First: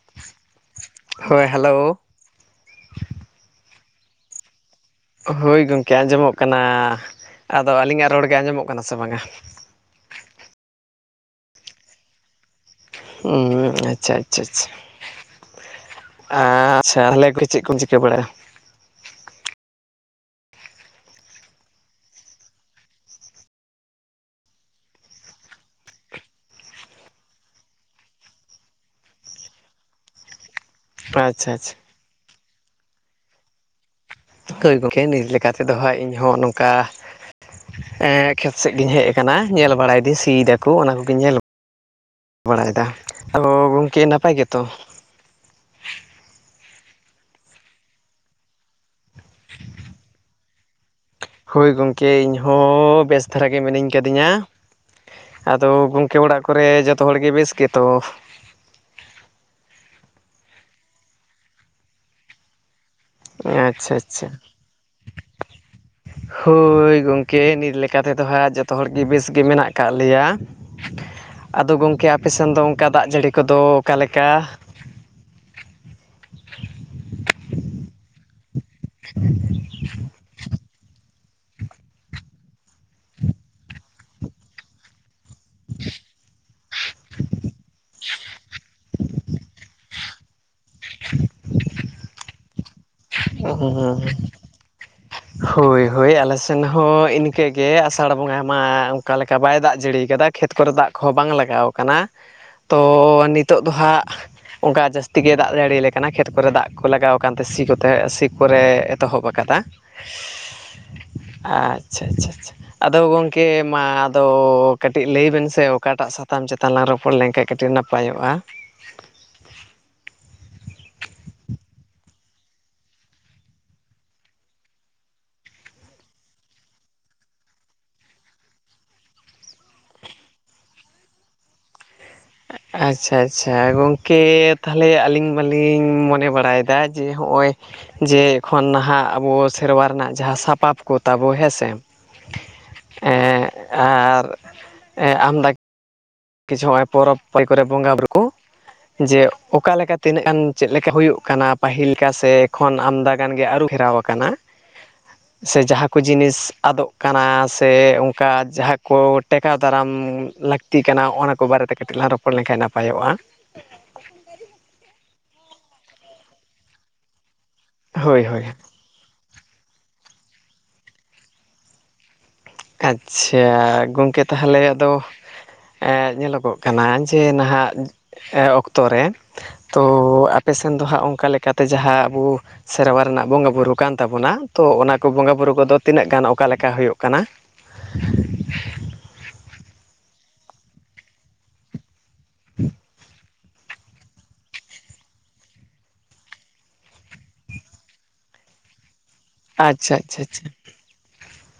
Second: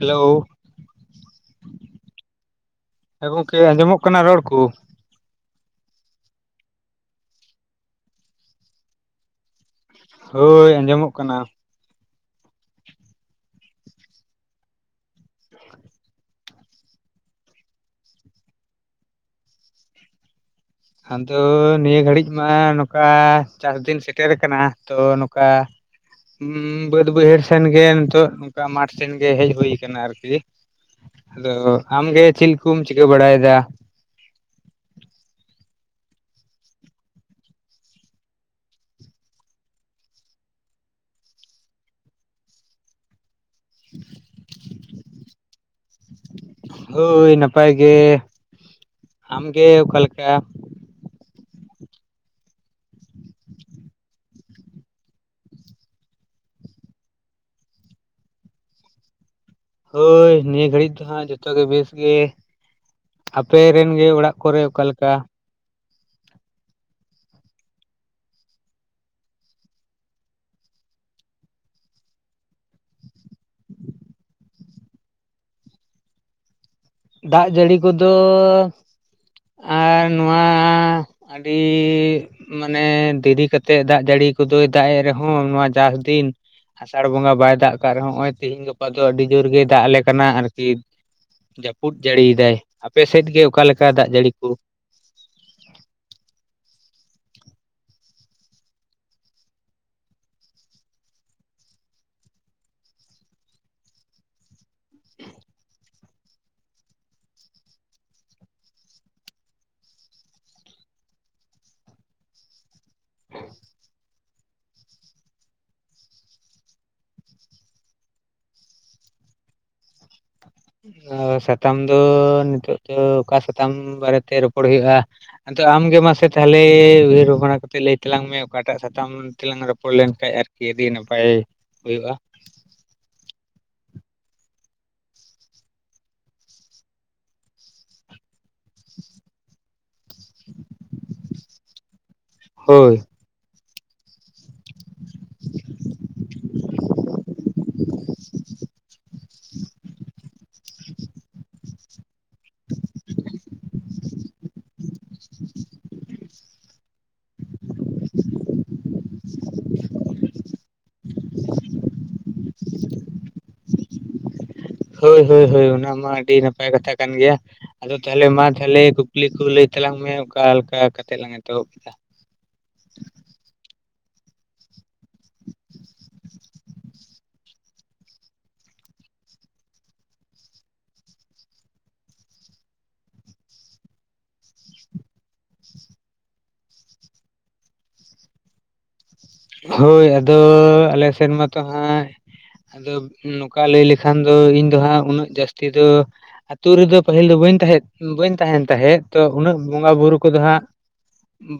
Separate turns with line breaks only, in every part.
Hello.
ᱦᱳᱭ hello.
ᱦᱮᱸ ᱜᱚᱝᱠᱮ ᱟᱸᱡᱚᱢᱚᱜ ᱠᱟᱱᱟ ᱨᱚᱲ ᱠᱚ?
ᱦᱳᱭ ᱜᱚᱢᱠᱮ ᱟᱸᱡᱚᱢᱚᱜ ᱠᱟᱱᱟ, ᱟᱫᱚ ᱟᱹᱞᱤᱧᱟᱜ ᱨᱚᱲ ᱜᱮ ᱟᱸᱡᱚᱢᱚᱜ ᱠᱟᱱᱟ ᱥᱮ ᱵᱟᱝᱟ?
ᱦᱳᱭ ᱟᱸᱡᱚᱢᱚᱜ ᱠᱟᱱᱟ᱾
ᱦᱩᱸ ᱟᱪᱪᱷᱟ ᱟᱪᱪᱷᱟ ᱟᱪᱪᱷᱟ᱾ ᱟᱪᱪᱷᱟ ᱛᱦᱟᱞᱮ ᱪᱮᱫ ᱠᱚᱢ ᱪᱤᱠᱟᱹ ᱵᱟᱲᱟᱭᱟ?
ᱟᱫᱚ ᱱᱤᱭᱟᱹ ᱜᱷᱟᱹᱲᱤᱡ ᱢᱟ ᱱᱚᱝᱠᱟ ᱪᱟᱥ ᱫᱤᱱ ᱥᱮᱴᱮᱨ ᱟᱠᱟᱱᱟ, ᱛᱚ ᱱᱚᱝᱠᱟᱼᱼ ᱩᱸ ᱵᱟᱹᱫᱽ ᱵᱟᱹᱭᱦᱟᱹᱲ ᱥᱮᱱ ᱜᱮ ᱱᱤᱛᱚᱜ ᱚᱱᱠᱟ ᱢᱟᱴᱷ ᱥᱮᱱ ᱜᱮ ᱦᱮᱡ ᱦᱩᱭ ᱟᱠᱟᱱᱟ ᱟᱨᱠᱤ᱾ ᱦᱮᱞᱳ,
ᱟᱪᱪᱷᱟ ᱟᱪᱪᱷᱟ
ᱟᱢᱜᱮ ᱪᱤᱞ ᱠᱚᱢ ᱪᱤᱠᱟᱹ ᱵᱟᱲᱟᱭᱮᱫᱟ?
[inaudible] ᱜᱚᱢᱠᱮ ᱱᱤᱛ ᱞᱮᱠᱟ ᱛᱮᱫᱚ ᱦᱟᱸᱜ ᱤᱧᱦᱚᱸ ᱱᱚᱝᱠᱟ ᱮᱸ ᱠᱷᱮᱛ ᱥᱮᱫ ᱜᱤᱧ ᱦᱮᱡ ᱟᱠᱟᱱᱟ ᱧᱮᱞ ᱵᱟᱲᱟᱭ ᱫᱟᱹᱧ, ᱥᱤ ᱫᱟᱠᱚ ᱚᱱᱟ ᱠᱚᱜᱮᱧ ᱧᱮᱞ ᱵᱟᱲᱟ ᱮᱫᱟ, ᱟᱫᱚ ᱜᱚᱢᱠᱮ ᱱᱟᱯᱟᱭ ᱜᱮᱛᱚ?
ᱦᱳᱭ ᱱᱟᱯᱟᱭ ᱜᱮ, ᱟᱢᱜᱮ ᱚᱠᱟᱞᱮᱠᱟ
ᱦᱳᱭ ᱜᱚᱢᱠᱮ ᱤᱧᱦᱚᱸ ᱵᱮᱥ ᱫᱷᱟᱨᱟ ᱜᱮ ᱢᱤᱱᱟᱹᱧ ᱠᱟᱹᱫᱤᱧᱟ᱾ ᱟᱫᱚ ᱜᱚᱢᱠᱮ ᱚᱲᱟᱜ ᱠᱚᱨᱮ ᱡᱚᱛᱚ ᱦᱚᱲ ᱜᱮ ᱵᱮᱥ ᱜᱮᱛᱚ?
ᱦᱳᱭ ᱱᱤᱭᱟᱹ ᱜᱷᱟᱹᱲᱤᱡ ᱫᱚ ᱦᱟᱸᱜ ᱡᱚᱛᱚ ᱜᱮ ᱵᱮᱥ ᱜᱮ᱾ ᱟᱯᱮ ᱨᱮᱱ
ᱟᱪᱪᱷᱟ
ᱜᱮ
ᱟᱪᱪᱷᱟ
ᱚᱲᱟᱜ ᱠᱚᱨᱮ ᱚᱠᱟ ᱞᱮᱠᱟ
ᱦᱳᱭ ᱜᱚᱝᱠᱮ ᱱᱤᱛ ᱞᱮᱠᱟ ᱛᱮᱫᱚ ᱦᱟᱸᱜ ᱡᱚᱛᱚ ᱦᱚᱲᱜᱮ ᱵᱮᱥ ᱜᱮ ᱢᱮᱱᱟᱜ ᱠᱟᱜ ᱞᱮᱭᱟ ᱟᱫᱚ ᱜᱚᱝᱠᱮ ᱟᱯᱮ ᱥᱮᱱ ᱫᱚ ᱚᱝᱠᱟ ᱫᱟᱜ ᱡᱟᱹᱲᱤ ᱠᱚᱫᱚ ᱚᱠᱟ ᱞᱮᱠᱟ
ᱫᱟᱜ ᱡᱟᱹᱲᱤ ᱠᱚᱫᱚ
[inaudible]
ᱟᱨ ᱱᱚᱣᱟ ᱟᱹᱰᱤ ᱢᱟᱱᱮ ᱫᱤᱨᱤ ᱠᱟᱛᱮᱫ ᱫᱟᱜ ᱡᱟᱹᱲᱤ ᱠᱚᱫᱚᱭ ᱫᱟᱜᱮᱜ ᱨᱮᱦᱚᱸ ᱱᱚᱣᱟ ᱪᱟᱥ ᱫᱤᱱ ᱟᱥᱟᱲ ᱵᱚᱸᱜᱟ ᱵᱟᱭ ᱫᱟᱜ ᱠᱟᱜ ᱨᱮᱦᱚᱸ ᱱᱚᱜᱼᱚᱭ ᱛᱤᱦᱤᱧ ᱜᱟᱯᱟ ᱜᱟᱯᱟ ᱫᱚ ᱟᱹᱰᱤ ᱡᱳᱨ ᱜᱮ ᱫᱟᱜ ᱟᱞᱮ ᱠᱟᱱᱟ ᱟᱨᱠᱤ
[inaudible]
ᱡᱟᱹᱯᱩᱫ ᱡᱟᱹᱲᱤ ᱮᱫᱟᱭ ᱟᱯᱮ ᱥᱮᱫ ᱜᱮ ᱚᱠᱟ ᱞᱮᱠᱟ ᱫᱟᱜ ᱡᱟᱹᱲᱤ ᱠᱚ
[inaudible] ᱦᱳᱭ ᱦᱳᱭ ᱟᱞᱮ ᱥᱮᱱ ᱦᱚᱸ ᱤᱱᱠᱟᱹ ᱜᱮ ᱟᱥᱟᱲ ᱵᱚᱸᱜᱟ ᱢᱟ ᱚᱱᱠᱟ ᱞᱮᱠᱟ ᱵᱟᱭ ᱫᱟᱜ ᱡᱟᱹᱲᱤ ᱟᱠᱟᱫᱟ ᱠᱷᱮᱛ ᱠᱚᱨᱮ ᱫᱟᱜ ᱠᱚᱦᱚᱸ ᱵᱟᱝ ᱞᱟᱜᱟᱣ ᱟᱠᱟᱱᱟ ᱛᱚ ᱱᱤᱛᱚᱜ ᱫᱚ ᱦᱟᱸᱜ ᱚᱱᱠᱟ ᱡᱟᱹᱥᱛᱤ ᱜᱮ ᱫᱟᱜ ᱡᱟᱹᱲᱤ ᱟᱞᱮ ᱠᱟᱱᱟ ᱠᱷᱮᱛ ᱠᱚᱨᱮ ᱫᱟᱜ ᱠᱚ ᱞᱟᱜᱟᱣ ᱟᱠᱟᱱ ᱛᱮ ᱥᱤ ᱥᱤ ᱠᱚᱨᱮ ᱮᱛᱚᱦᱚᱵ ᱟᱠᱟᱫᱟ ᱟᱪᱪᱷᱟ ᱟᱪᱪᱷᱟ ᱟᱪᱪᱷᱟ ᱟᱫᱚ ᱜᱚᱝᱠᱮ ᱢᱟ ᱟᱫᱚ ᱠᱟᱹᱴᱤᱡ ᱞᱟᱹᱭ ᱵᱮᱱ ᱥᱮ ᱚᱠᱟ ᱴᱟᱜ ᱥᱟᱛᱟᱢ ᱪᱮᱛᱟᱱ ᱞᱟᱝ ᱨᱚᱯᱚᱲ ᱞᱮᱱ ᱠᱷᱟᱱ ᱠᱟᱹᱴᱤᱡ ᱱᱟᱯᱟᱭᱚᱜᱼᱟ
ᱚ ᱥᱟᱛᱟᱢ ᱫᱚ ᱱᱤᱛᱚᱜ ᱫᱚ ᱚᱠᱟ ᱥᱟᱛᱟᱢ ᱵᱟᱨᱮ ᱛᱮ ᱨᱚᱯᱚᱲ ᱦᱩᱭᱩᱜᱼᱟ ᱟᱫᱚ ᱟᱢᱜᱮ ᱢᱟᱥᱮ ᱛᱟᱦᱞᱮ ᱩᱭᱦᱟᱹᱨ ᱵᱷᱟᱵᱽᱱᱟ ᱠᱟᱛᱮ ᱞᱟᱹᱭ ᱛᱟᱞᱟᱝ ᱢᱮ ᱚᱠᱟ ᱴᱟᱜ ᱥᱟᱛᱟᱢ ᱛᱮᱞᱟᱝ ᱨᱚᱯᱚᱲ ᱞᱮᱱᱠᱟᱱ ᱟᱨᱠᱤ ᱟᱹᱰᱤ ᱱᱟᱯᱟᱭ ᱦᱩᱭᱩᱜᱼᱟ
ᱟᱪᱪᱷᱟ ᱟᱪᱪᱷᱟ ᱜᱚᱝᱠᱮ ᱛᱟᱦᱞᱮ ᱟᱹᱞᱤᱧ ᱢᱟ ᱞᱤᱧ ᱢᱚᱱᱮ ᱵᱟᱲᱟᱭ ᱮᱫᱟ ᱡᱮ ᱦᱚᱜᱼᱚᱭ ᱡᱮ ᱮᱠᱷᱚᱱ ᱱᱷᱟᱜ ᱟᱵᱚ ᱥᱮᱨᱣᱟ ᱨᱮᱱᱟᱜ ᱡᱟᱦᱟᱸ ᱥᱟᱯᱟᱵ ᱠᱚ ᱛᱟᱵᱚ ᱦᱮᱸᱥᱮ
ᱦᱳᱭ
ᱮ‌ᱸᱻ ᱟᱨ ᱟᱢ [unintelligible] ᱠᱤᱪᱩ ᱱᱚᱜᱼᱚᱭ ᱯᱚᱨᱚᱵᱽ [unintelligible] ᱠᱚᱨᱮ ᱵᱚᱸᱜᱟ ᱵᱩᱨᱩ ᱠᱚ ᱡᱮ ᱚᱠᱟ ᱞᱮᱠᱟ ᱛᱤᱱᱟᱹᱜ ᱜᱟᱱ ᱪᱮᱫ ᱞᱮᱠᱟ ᱦᱩᱭᱩᱜ ᱠᱟᱱᱟ ᱯᱟᱹᱦᱤᱞ ᱞᱮᱠᱟ ᱥᱮ ᱮᱠᱷᱚᱱ ᱟᱢᱫᱟ ᱜᱟᱱ ᱜᱮ ᱟᱹᱨᱩ ᱯᱷᱮᱨᱟᱣ ᱟᱠᱟᱱᱟ ᱥᱮ ᱡᱟᱦᱟᱸ ᱠᱚ ᱡᱤᱱᱤᱥ ᱟᱫᱚᱜ ᱠᱟᱱᱟ ᱥᱮ ᱠᱟ ᱡᱟᱦᱟᱸ ᱠᱚ ᱴᱮᱠᱟᱣ ᱫᱟᱨᱟᱢ ᱞᱟᱹᱠᱛᱤ ᱠᱟᱱᱟ ᱚᱱᱟ ᱠᱚ ᱵᱟᱨᱮ ᱛᱮ ᱠᱟᱹᱴᱤᱡ ᱞᱟᱝ ᱨᱚᱯᱚᱲᱟ [unintelligible] ᱞᱮᱱ ᱠᱷᱟᱡ ᱱᱟᱯᱟᱭᱚᱜᱼᱟ
ᱦᱳᱭ ᱦᱳᱭ ᱦᱳᱭ ᱚᱱᱟ ᱢᱟ ᱟᱹᱰᱤ ᱱᱟᱯᱟᱭ ᱠᱟᱛᱷᱟ ᱠᱟᱱ ᱜᱮᱭᱟ ᱟᱫᱚ
ᱦᱳᱭ
ᱛᱟᱦᱞᱮ
ᱦᱳᱭ
ᱢᱟ ᱛᱟᱦᱞᱮ ᱠᱩᱠᱞᱤ ᱠᱚ ᱞᱟᱹᱭ ᱛᱟᱞᱟᱝ ᱢᱮ ᱚᱠᱟ ᱞᱮᱠᱟ ᱠᱟᱛᱮᱫ ᱞᱟᱝ ᱮᱛᱚᱦᱚᱵ ᱮᱫᱟ
ᱟᱪᱪᱷᱟ ᱜᱚᱝᱠᱮ ᱛᱟᱦᱞᱮ ᱟᱫᱚ ᱧᱮᱞᱚᱜᱚᱜ ᱠᱟᱱᱟ ᱡᱮ ᱱᱟᱦᱟᱜ ᱚᱠᱛᱚ ᱨᱮ ᱛᱚ ᱟᱯᱮ ᱥᱮᱱ ᱫᱚ ᱦᱟᱸᱜ ᱚᱱᱠᱟ ᱞᱮᱠᱟ ᱛᱮ ᱡᱟᱸᱦᱟ ᱟᱵᱚ ᱥᱮᱨᱣᱟ ᱨᱮᱱᱟᱜ ᱵᱚᱸᱜᱟ ᱵᱩᱨᱩ ᱠᱟᱱ ᱛᱟᱵᱚᱱᱟ ᱛᱚ ᱚᱱᱟ ᱠᱚ ᱵᱚᱸᱜᱟ ᱵᱩᱨᱩ ᱠᱚᱫᱚ ᱛᱤᱱᱟᱹᱜ ᱜᱟᱱ ᱚᱠᱟ ᱞᱮᱠᱟ ᱦᱳᱭᱳᱜ ᱠᱟᱱᱟ? [inaudible]
ᱦᱳᱭ ᱟᱫᱚ ᱟᱞᱮ ᱥᱮᱫᱱ ᱢᱟᱛᱚ ᱦᱟᱸᱜ ᱟᱫᱚ ᱱᱚᱝᱠᱟ ᱞᱟᱹᱭ ᱞᱮᱠᱷᱟᱱ ᱫᱚ ᱤᱧ ᱫᱚ ᱦᱟᱸᱜ ᱩᱱᱟᱹᱜ ᱡᱟᱹᱥᱛᱤ ᱫᱚ ᱟᱹᱛᱩ ᱨᱮᱫᱚ ᱯᱟᱹᱦᱤᱞ ᱫᱚ ᱵᱟᱹᱧ ᱛᱟᱦᱮᱱ ᱛᱟᱦᱮᱸᱫ ᱛᱚ ᱩᱱᱟᱹᱜ ᱵᱚᱸᱜᱟ
ᱟᱪᱪᱷᱟ
ᱵᱩᱨᱩ
ᱟᱪᱪᱷᱟ
ᱠᱚᱫᱚ
ᱟᱪᱪᱷᱟ
ᱦᱟᱸᱜ